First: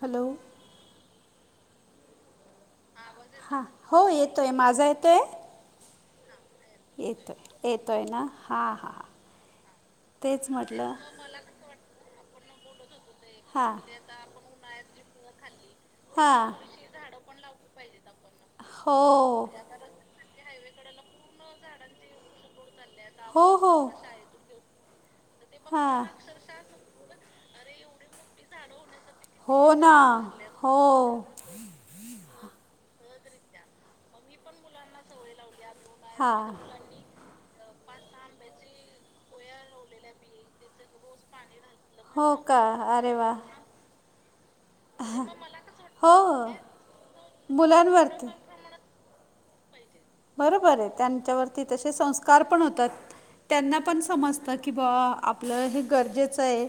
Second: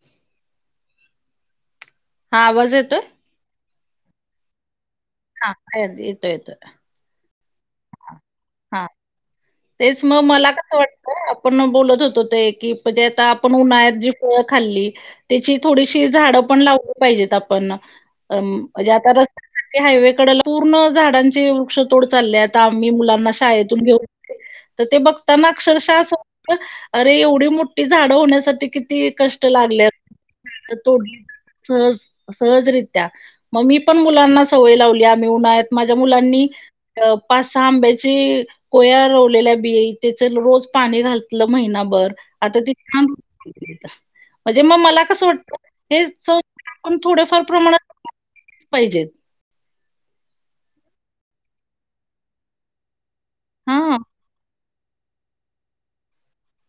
Hello हा वजन हा हो येतोय माझा येतोय हा ह येतो येतोय येतोय येतोय ना हां हा हां हां तेच मग मला कसं वाटतंय आपण बोलत होतो ते की म्हणजे आता आपण हां उन्हाळ्यात जी फळं खाल्ली तिची थोडीशी झाडं हां पण लावली पाहिजेत आपण म्हणजे आता हो ते हायवे कडला पूर्ण झाडांची वृक्ष तोड चालली आता आम्ही मुलांना हो हो शाळेतून घेऊन येते तर ते बघताना हां अक्षरशःअसा अरे एवढी मोठी झाडं होण्यासाठी कि किती कष्ट हो ना हो लागल्यात तोडली सहज सहजरीत्या मग मी पण मुलांना सवय लावली आम्ही उन्हाळ्यात माझ्या मुलांनी हां पाच सहा आंबे ची कोया रोवलेल्या बिया त्याचं रोज पाणी घातलं महिनाभर हो का आता ती अरे थांब वा म्हणजे मग मला कसं वाटतंय हो हेच थोडफार प्रमाणात मुलांवरती पाहिजेत बरोबर आहे त्यांच्यावरती तसे संस्कार पण होतात, त्यांना हां. पण समजतात. कि बावा आपलं हे गरजेचं हाय.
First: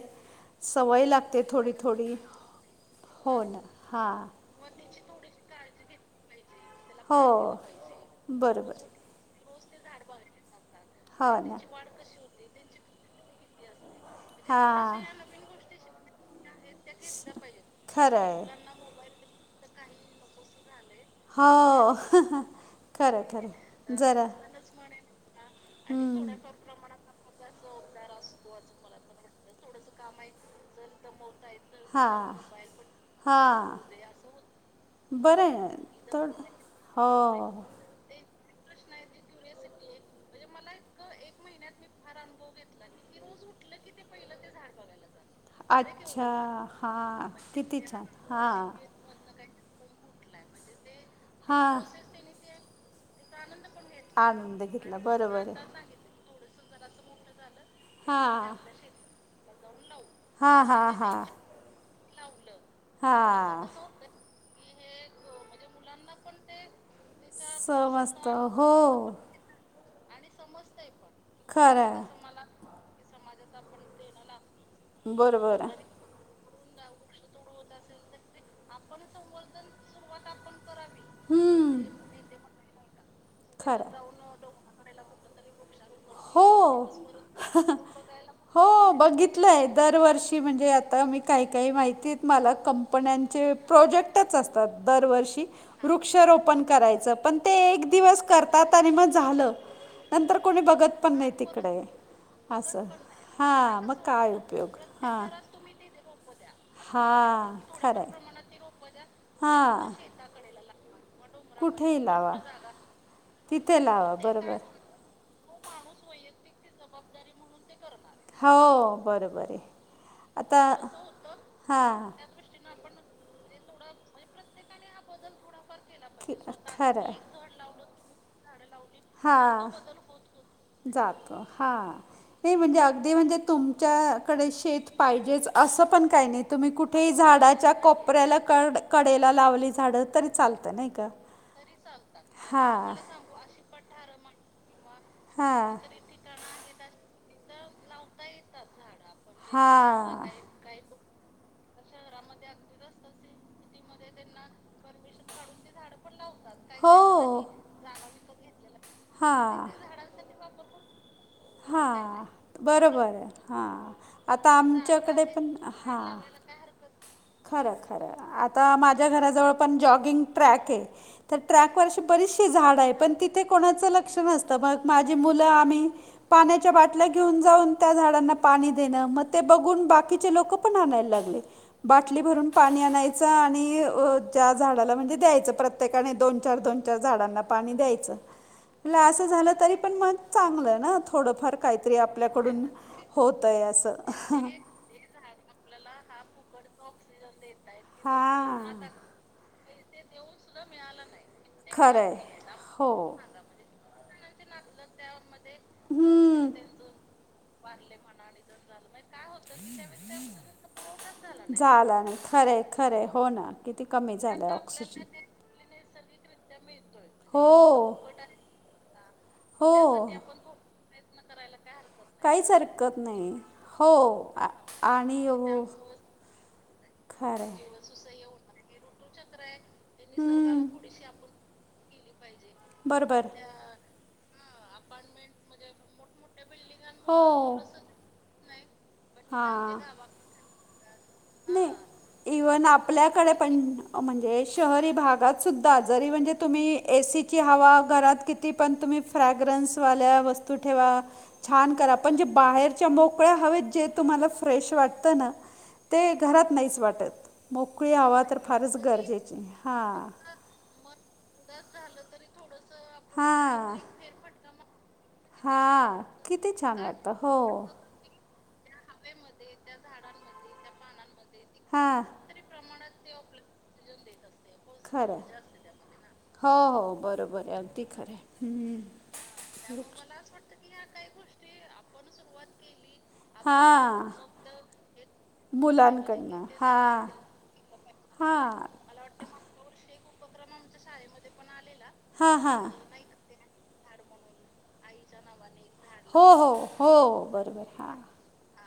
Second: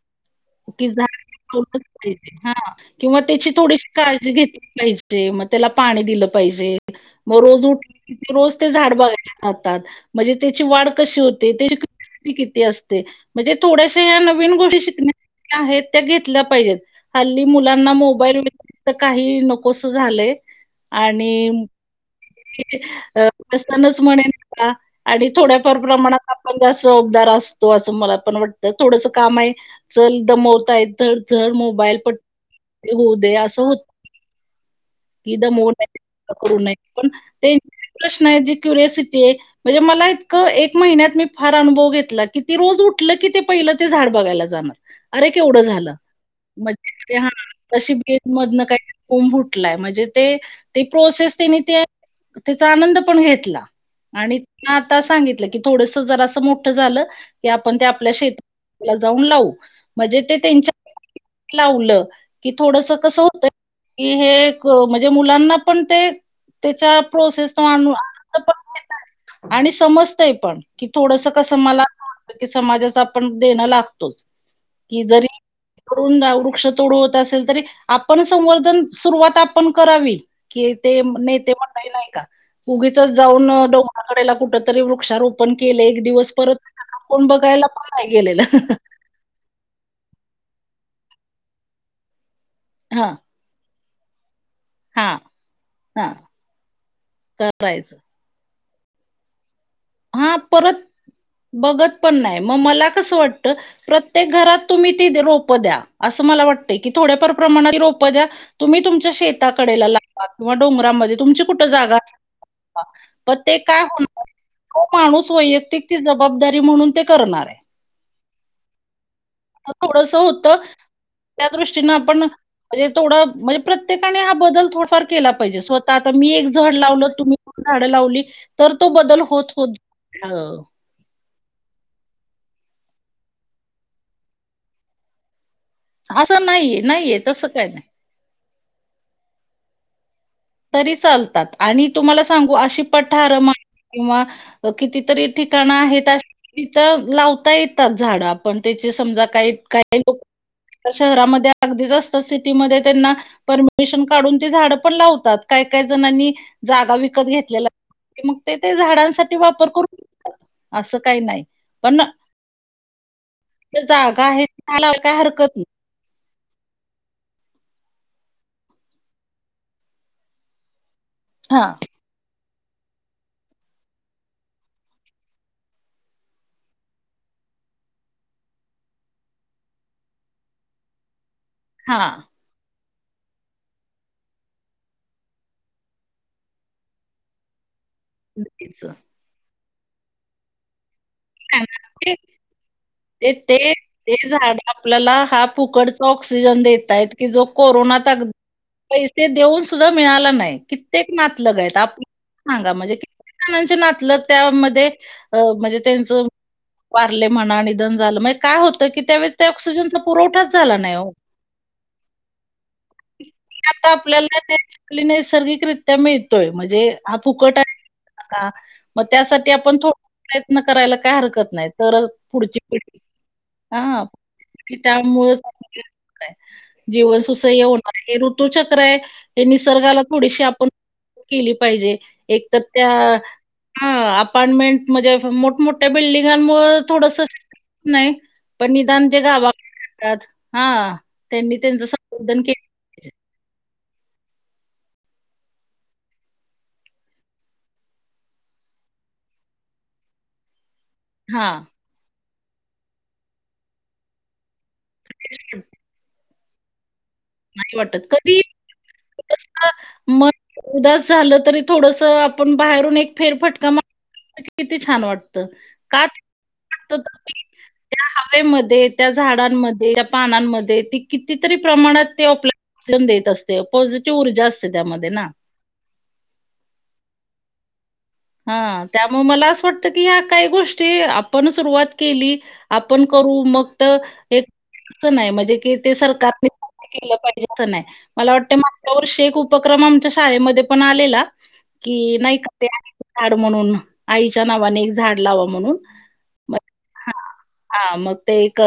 कि झाडं तोडलीच नाही पाहिजे ना किंवा हो त्यांची ना थोडीशी हां काळजी घेतली पाहिजे ते मग त्याला पाणी दिलं पाहिजे हो मग रोज उठ रोज ते बरोबर झाड बघायला जातात म्हणजे त्यांची वाढ कशी हो होते ना ते उंची किती असते म्हणजे थोड्याशा या नवीन गोष्टी हा. शिकण्या [inaudible] आहेत त्या घेतल्या पाहिजेत हल्ली मुलांना मोबाईल खरंय. [inaudible] काहीही नकोसं झालंय आणि हो किती खरं खरं [inaudible] जरा म्हणेन का आणि थोड्याफार प्रमाणात हम्म. आपणच जबाबदार असतो असं मला पण वाटतं थोडंसं काम आहे चल दमवताय तर धर मोबाईल पट हां होऊ दे असं हां होत की बरं दमवू आहे नयेत, थोड दंगा करू नयेत पण ते हो प्रश्न आहे कि क्युरियसिटी आहे म्हणजे मला एक महिन्यात मी फार अनुभव घेतला की ती रोज उठलं की ते पहिलं ते झाड बघायला जाणार अरे केवढं झालं अच्छा म्हणजे हां [inaudible] किती तशी छान भेट मधनं हां काही कोंब फुटलाय म्हणजे ते ते प्रोसेस त्यांनी हां ते त्यांचा आनंद पण घेतला. आणि आनंद तेनं घेतला आता सांगितलं बरोबर की आहे थोडसं जरासं मोठं झालं की आपण ते आपल्या शेता हां ला जाऊन लावू हा हा त्यांच्या हा लावलं की थोडसं कसं हुतयं हा. कि हे म्हणजे मुलांना पण ते त्यांच्या प्रोसेस समजत हो [inaudible] आणि समजतंय पण की थोडसं कसं मला असं खरं वाटतं की समाजाचं आपण देणं लागतोच की जरी बरोबर तिकडून वृक्षतोड होत असली असेल तरी आपण संवर्धन सुरवात आपण करावी कि ते नेते हम्म. मंडळी नाही का उगीच जाऊन खरं डोंगळाकडेला कुठं तरी वृक्षारोपण केलं एक दिवस. परत हो, कोण बघायला पण नाही गेलेलं हो बघित लयं, दरवर्षी म्हणजे आता मी काही- काही माहिती मला हा कंपन्यांचे प्रोजेक्टच असतात हा दरवर्षी, हा वृक्ष रोपण करायचं पण ते एक करायचं दिवस तात आणि मग झालं, हा नंतर कोणी परत बघत पण नाही तिकडे बघत पण नाय, मग असं मला कसं वाटत हां मग प्रत्येक काय घरात उपयोग तुम्ही ती हां रोप द्या. असं मला वाटतंय की थोड्याफार हां प्रमाणात ती खरं रोप आहे द्या, तुम्ही तुमच्या शेताकडेला हां लाव लावा किंवा डोंगरामध्ये तुमची कुठं जागा, कुठेही लावा बर ते का? तिथे लावा बरोबर तो माणूस वैयक्तिक ती जबाबदारी म्हणून ते करणार हाय. हो बरोबर आहे मग थोडंसं होतं, आता त्या दृष्टीनं हा. आपण म्हणजे थोडं, म्हणजे प्रत्येकाने हा बदल थोडाफार केला पाहिजे स्वतःता आता मी एक झाड स्वतःनी लावलं पण तुम्ही झाडं लावली. तर तो बदल. होत हां. होत अ, जातो हा, ते म्हणजे अगदी म्हणजे तुमच्याकडे शेत पाहिजेच. अस पण काही नाही. असं तुम्ही नाहीये, कुठेही नाहीये तसं काही झाडाच्या नाही. कोप कोपऱ्याला कड, कडेला लावली झाड तरी चालत. तरी चालतात आणि तुम्हाला सांगू अशी तुम्हाला पठार मग किंवा किती तरी ठिकाण काहीतरी आहेत अशी तिथ लावता येतात झाड, आपण त्याचे समजा काही काही लोक किंवा शहरामध्ये अगदीच असत सिटीमध्ये त्यांना परमिशन काढून ते झाड पण लाव काय- काय जणांनी जागा विकत हो घेतलेला मग ते, ते झाडांसाठी हां वापर करून अस काही नाही. पण हां बरोबर, आहे ज्या हां जागा आहे, आता झाड लावायला काही आमच्याकडे पण हरकत नाही. हां. खरय, खरय आता माझ्या घराजवळ पण जॉगिंग ट्रॅक हे तर हां, ट्रॅकवर बरीचशी झाड आहेत पण तिथे कोणाच लक्ष नसत मग माझी मुल आम्ही पाण्याच्या बाटल्या घेऊन जाऊन त्या झाडांना पाणी देण, मग ते बघून बाकीचे लोक पण आणायला लागले. हां. बाटली भरून. पाणी आणायच आणि अ ज्या झाडाला म्हणजे द्यायच प्रत्येकाने दोन-चार, दोन -चार झाडांना. पाणी द्यायच. नक्कीच. तिला अस झाल तरी पण मग चांगल ना, थोडफार काहीतरी आपल्याकडून ते होतय ते अस, ते अंहहह.. झाड आपल्याला हा फुकडचा ऑक्सिजन देतायत, की जो कोरोनात हा. अगदी ते देऊन सुद्धा मिळाल नाही, कित्येक नातलग आपले खरंय सांगा हो म्हणजे किती जणांचे नातलग त्यामध्ये, म्हणजे त्यांच हम्म. वारले म्हणा. निधन झाल, काय होत. नाही हो. झाला ना खरय, खरय होना. किती आता आपल्याला त्याचातली नैसर्गिक रिती तिथ मिळतोय म्हणजे हा फुकट आहे हो का मग त्यासाठी हो. आपण थोड प्रयत्न करायला काय हरकत नाही. तर काहीच पुढची पिढी नाही हो, आणि हो. जीवस खरंय. सुसह्य होउन. हे ऋतूच्या खर हाय, निसर्गाला थोडीशी आपण केली पाहिजे. एक तर त्या, बरोबर. आ, अपार्टमेंट म्हणजे मोठमोठया त्या बिल्डिंगांनमुळे थोडस नाही, पण निदान ते गावाकड जातात. हा त्यांनी त्यांच नाही संगोपन केल. इवन आपल्याकडे पण म्हणजे शहरी भागात सुद्धा जरी म्हणजे तुम्ही एसी ची हवा घरात किती पण तुम्ही फ्रॅग्रन्सवाल्या वस्तू ठेवा. हां, छान करा पण जे बाहेरच्या मोकळ्या हवेत जे तुम्हाला फ्रेश वाटतं ना. [inaudible] ते घरात नाहीच वाटत. नाहीच मोकळी वाटत हवा तर कधी फारच गरजेची [unintelligible] हां मन उदास झाल तरी थोडस.. आपण बाहेरून एक फेर फटका मारला तर किती छान वाटतं. हा का छान किती छान वाटतं तर हो. त्या हवेमध्ये त्या झाडांमध्ये त्या पानांमध्ये ती कितीतरी हां प्रमाणात... ते आपलं ऑक्सिजन मिळत असते पॉझिटीव ऊर्जा असते. त्यामध्ये खरं, ना. हो हो बरोबर आहे अगदी खरं आहे. हम्म. हा त्यामुळे मला असं वाटतं की ह्या काही गोष्टी आपण सुरुवात केली. आपण करू मग तर आपण हे [unintelligible] नाही म्हणजे की ते मुलांकडनं सरकारने. हा केलं पाहिजे कणई मला हा वाटत मागच्या वर्षी एक उपक्रम आमच्या शाळेमध्ये पण आलेला. कि हा नाही का हा ते प्रत्येकाने एक झाड म्हणून आईच्या नावाने एक झाड लावा म्हणून. हो हो मग हो हां, बरोबर हा. हां. मग ते एक अ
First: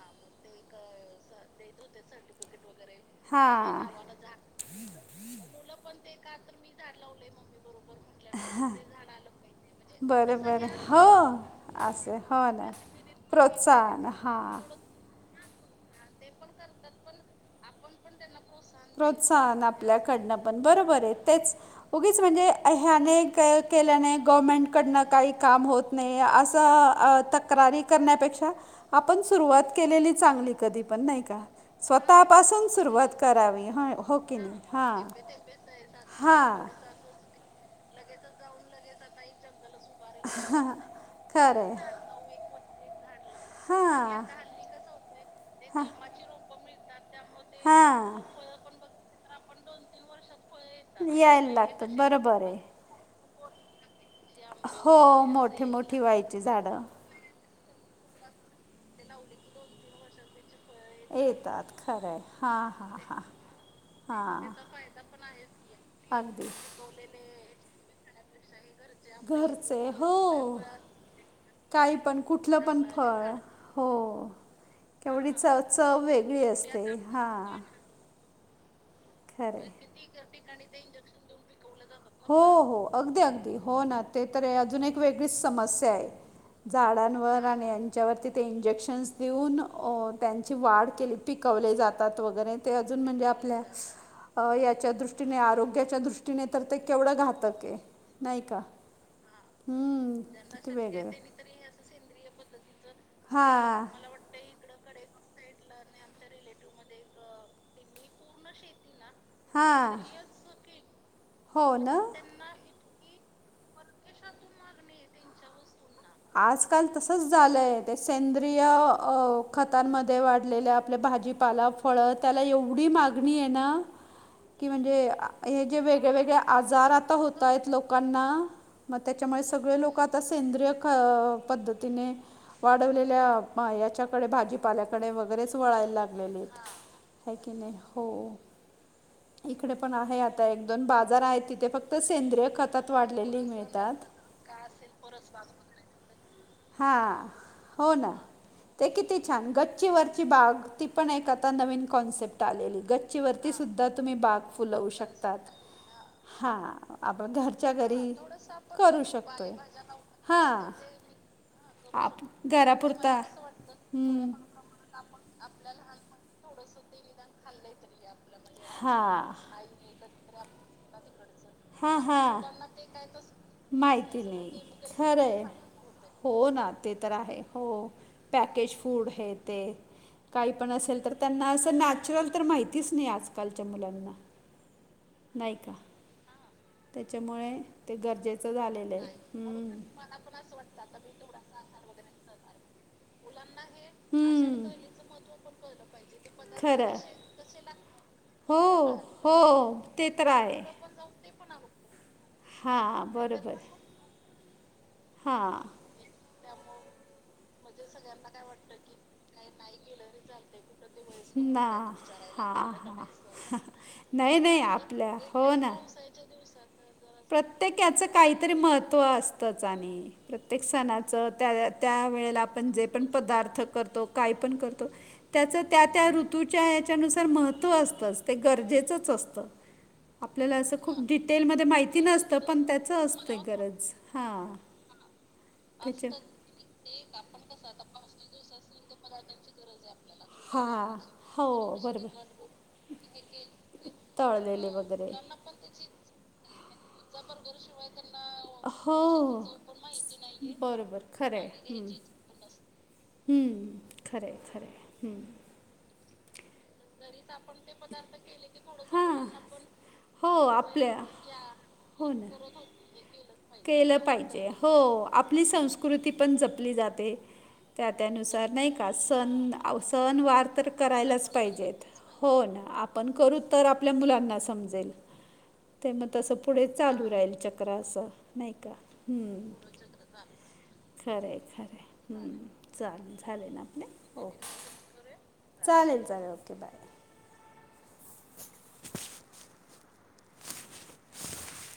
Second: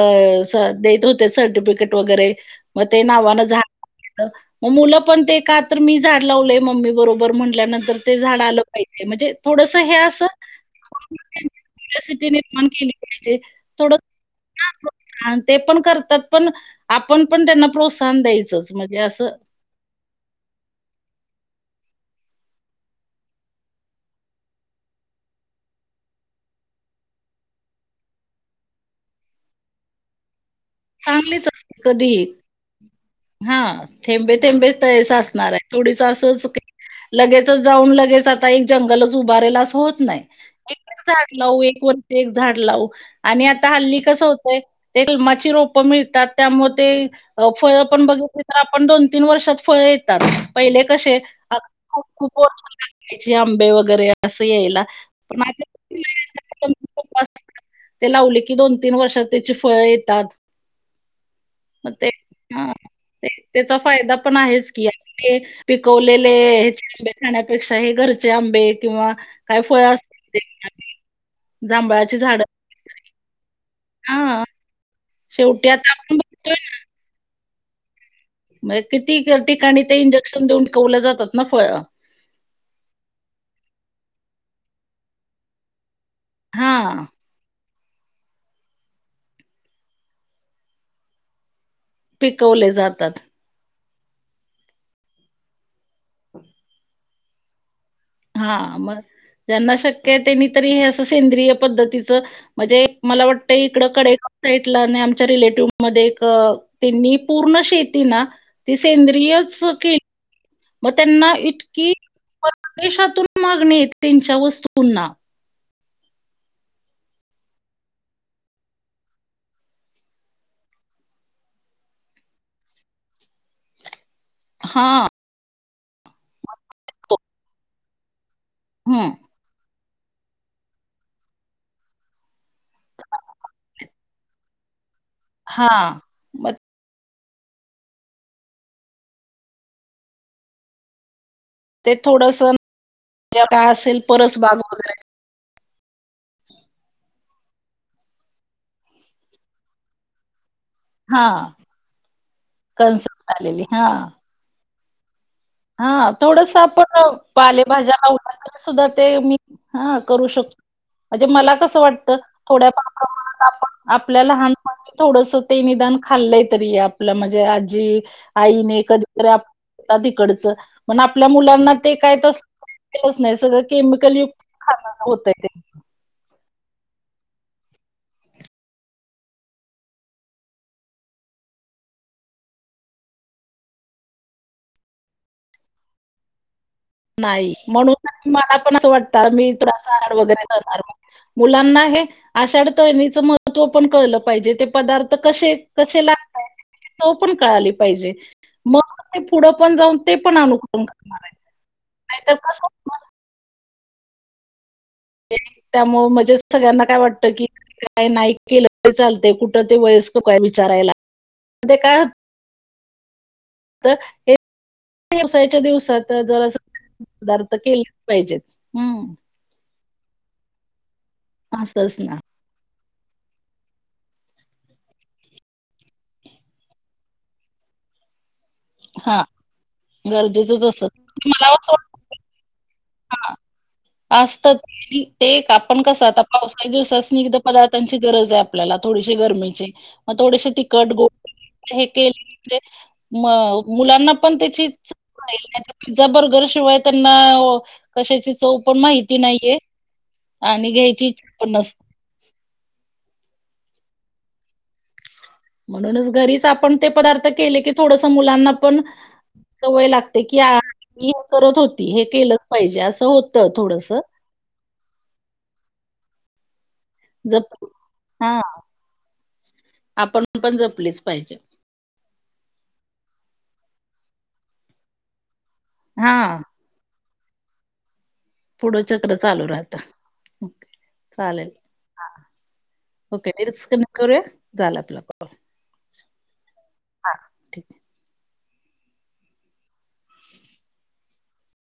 स देत होते सर्टिफिकेट वगैरे मग ते नावानं हां झाड मग मुलं पण ते का तर मी झाड लावलेय मम्मी बरोबर म्हटल्यानंतर ते झाड आलं पाहिजे. ते म्हणजे थोडस हे असं म्हणजे बरोबर हो अनइन्टेलिजीबल असं सीटी हो निर्माण ना केली पाहिजे. प्रोत्साहन हा अण ते पण करतात पण आपण पण त्यांना प्रोत्साहन द्यायचंच म्हणजे असं प्रोत्साहन पाहिजे. आपल्याकडनं पण बरोबर आहे तेच. उगीच म्हणजे ह्याने काय केल्याने गवर्मेंट कडनं काही काम होत. नाही असं अ तक्रारी करण्यापेक्षा आपण सुरुवात केलेली चांगली. कधी पण नाही का चांगलीच असते कधीही. स्वतःपासून स सुरुवात करावी हां, ह हो की नाही थेंबे-थेंबे हा तळेसा असणार आहे. थोडीसं हा. असंच की लगेचच जाऊन लगेच आता एक जंगलच उभारेल असं होत नाही. हां एक एक झाड खरं लावू आहे एक वर्ष एक झाड लावू. आणि आता हल्ली कसं होतंय ते कलमाची रो प मिळतात त्यामुळे ते फळं पण बघितली तर आपण दोन तीन वर्षात फळं येतात. पहिले कसे [unintelligible] येतात पहिले तसे आंबे खूप वगैरे [unintelligible] आंबे वगैरे असं यायला पण असे मोठी व्हायची झाडं अनइंटेलिजिबल [unintelligible] ते लावले की दोन तीन वर्षात त्याची फळं येतात. येतात मग ते खरंय हा हां. हा. त्याचा फायदा पण आहेच की ते पिकवलेले अगदी अनइंटेलिजिबल [unintelligible] खाण्यापेक्षा हे घरचे आंबे किंवा काय फळ घरचे हो असतील [unintelligible] काही जांभळाची पण झाडं कुठलं पण फळ हो. हां. केवढी च शेवटी आता चव आपण वेगळी बघतोय असते हा. नाही किती ठिकाणी ते इंजेक्शन देऊन पिकवले जातात ना फळं हो हो अगदी अगदी हो ना ते तर अजून एक वेगळीच समस्या आहे. हां. झाडांवरून त्याच्यावर ते इंजेक्शन्स देऊन अ त्यांची वाढ केली पिकवले जातात. वैगरे पिकवले ते अजून जातात. म्हणजे आपल्या अ याच्या दृष्टीने आरोग्याच्या दृष्टीने तर ते केवढं घातक आहे. नाही का? हा मग ज्यांना शक्य हम्म आहे त्यांनी तरी ज्यांना हे असं वेगळ शक्य सेंद्रिय पद्धतीच म्हणजे मला वाटत हा. इकड कडे साईटला आणि आमच्या रिलेटिव्ह मध्ये एक त्यांनी पूर्ण शेती ना ते सेंद्रिय हां. मग त्यांना इतकी परदेशातून मागणी येत त्यांच्या वस्तूंना. आजकाल तसंच झालंय ते सेंद्रिय अ खतांमध्ये वाढलेल्या आपल्या भाजी पाला, फळ त्याला एवढी मागणी आहे ना की हां. म्हणजे हे जे वेगळेवेेगळे आजार आता होतायत लोकांना मग हं. त्याच्यामुळे सगळे लोक आता सेंद्रिय ख पद्धतीने वाढवलेल्या पा याच्या कडे भाजीपाल्याकडे बग. बरेच वळायला हां. लागलेले. मग ह की नाही? हो इकडे पण आहे आता एक-दोन बाजार आहे ती ते फक्त सेंद्रिय खतात वाढलेली काय मिळतात, असेल परसबाग काय अस वगैरे हा हो ना ते किती छान गच्चीवरची बाग ती पण एक आता हां. नवीन कॉन्सेप्ट आलेली गच्ची कन्सेप्ट वरती आलेली. सुद्धा तुम्ही बाग फुलवू शकतात. हा थोडस हां आपण घरच्या पालेभाज्या घरी लावल्या थोडंसं तर आपण सुद्धा करू अ, ते मी शकतोय पालेभाज्या हा लावू करू शकतो. हां म्हणजे मला कसं वाटतं आप थोडं थोड्या घरापुरता मला प्रमाणात असं वाटतं आपण थोडं आपल्या हम्म. लहान थोडस ते निदान खाल्लय तरी आपलं म्हणजे आजी आईने हां कधीतरी आधीकडचं पण आपल्या मुला ना ते हां काय हां तसं नाही सगळं केमिकल माहिती युक्त नाही खान खरं होतंय आहे ते. हो ना ते तर आहे हो पॅकेज फूड हे ते. काही पण असेल तर त्यांना असं नॅचरल तर माहितीच नाही आजकालच्या मुलांना. नाही का? त्याच्यामुळे नाही म्हणून ते तर गरजेचं मला पण असं झालेलं, वाटतं मी हम्म थोडासा आहार वगैरे अस करणार वाटत. मुलांना हे आषाढ तळणीचं महत्त्व पण कळलं पाहिजे ते हम्म, पदार्थ कसे कसे लागतय खरं तो पण कळाली पाहिजे हो मग ते पुढं हो पण जाऊन ते तर पण आहे अनुक्रम करणार आहे. नाही तर कस हां बरोबर. हां. मग मजेच सगळ्यांना काय वाटतं की काय नाही केलं तर चालत कुठं ते वयस्क काय विचारायला. ते काय हा हा, होतं नाही नाही आपल्या हो व्यवसायाच्या ना दिवसात काय घराच प्रत्येक याचं काहीतरी महत्त्व हम्म अस तच आणी, प्रत्येक सणाच त्या, असंच त्या ना वेळेला आपण जे पण पदार्थ करतो काय पण करतो त्याच त्या त्या ऋतूच्या याच्यानुसार महत्त्व असतंच ते गरजे चच हा असत, आपल्या गरजेचंच अस असत खुप डिटेल मध्ये माहिती नसतं पण त्याच अस असत, ते आपण कसं त्याच्या आता असतं पावसाच्या की दिवसासनी पदार्थांची गरज आहे आपल्याला थोडीशी गरमीची मग थोडीशी थोडीसे तीखट हां गो हो हे केले बरोबर म्हणजे म मुलांना पण त्याची तळलेले वगैरे [unintelligible] पिझ्झा, बर्गर शिवाय त्यांना कशाची चव [inaudible] पण हो माहिती नाहीये आणि घ्यायची बरोबर इच्छा खरं पण नसते. हम्म. हम्म्, खरय खरय हम्म्. म्हणूनच घरीच आपण ते पदार्थ केले की थोडसं मुलांना पण सवय लागते हा की हो आ आपल्या ई करत होती. हे हो ना केलंच पाहिजे. असं होत केलं पाहिजे. हो.. आपली संस्कृती पण जपली जाते. जप त्या त्या हां, नुसार नाही का? सण आव, आपण सणवार पण तर जपलीच करायलाच पाहिजे. पाहिजेत. हो ना. आपण करू तर, आपल्या मुलांना समजेल. ते म, तसं हां, पुढे चालू राहील चक्र असं. नाही का. पुढं चक्र चालू ह्म. राहतं. ओके, खरंय चालेल. खरंय, हां, ह्म चाल ओके. झाले ना आपले? डिस्कनेक्ट करूया? हो. झाला आपला चालेल चालेल ओके बाय. हा.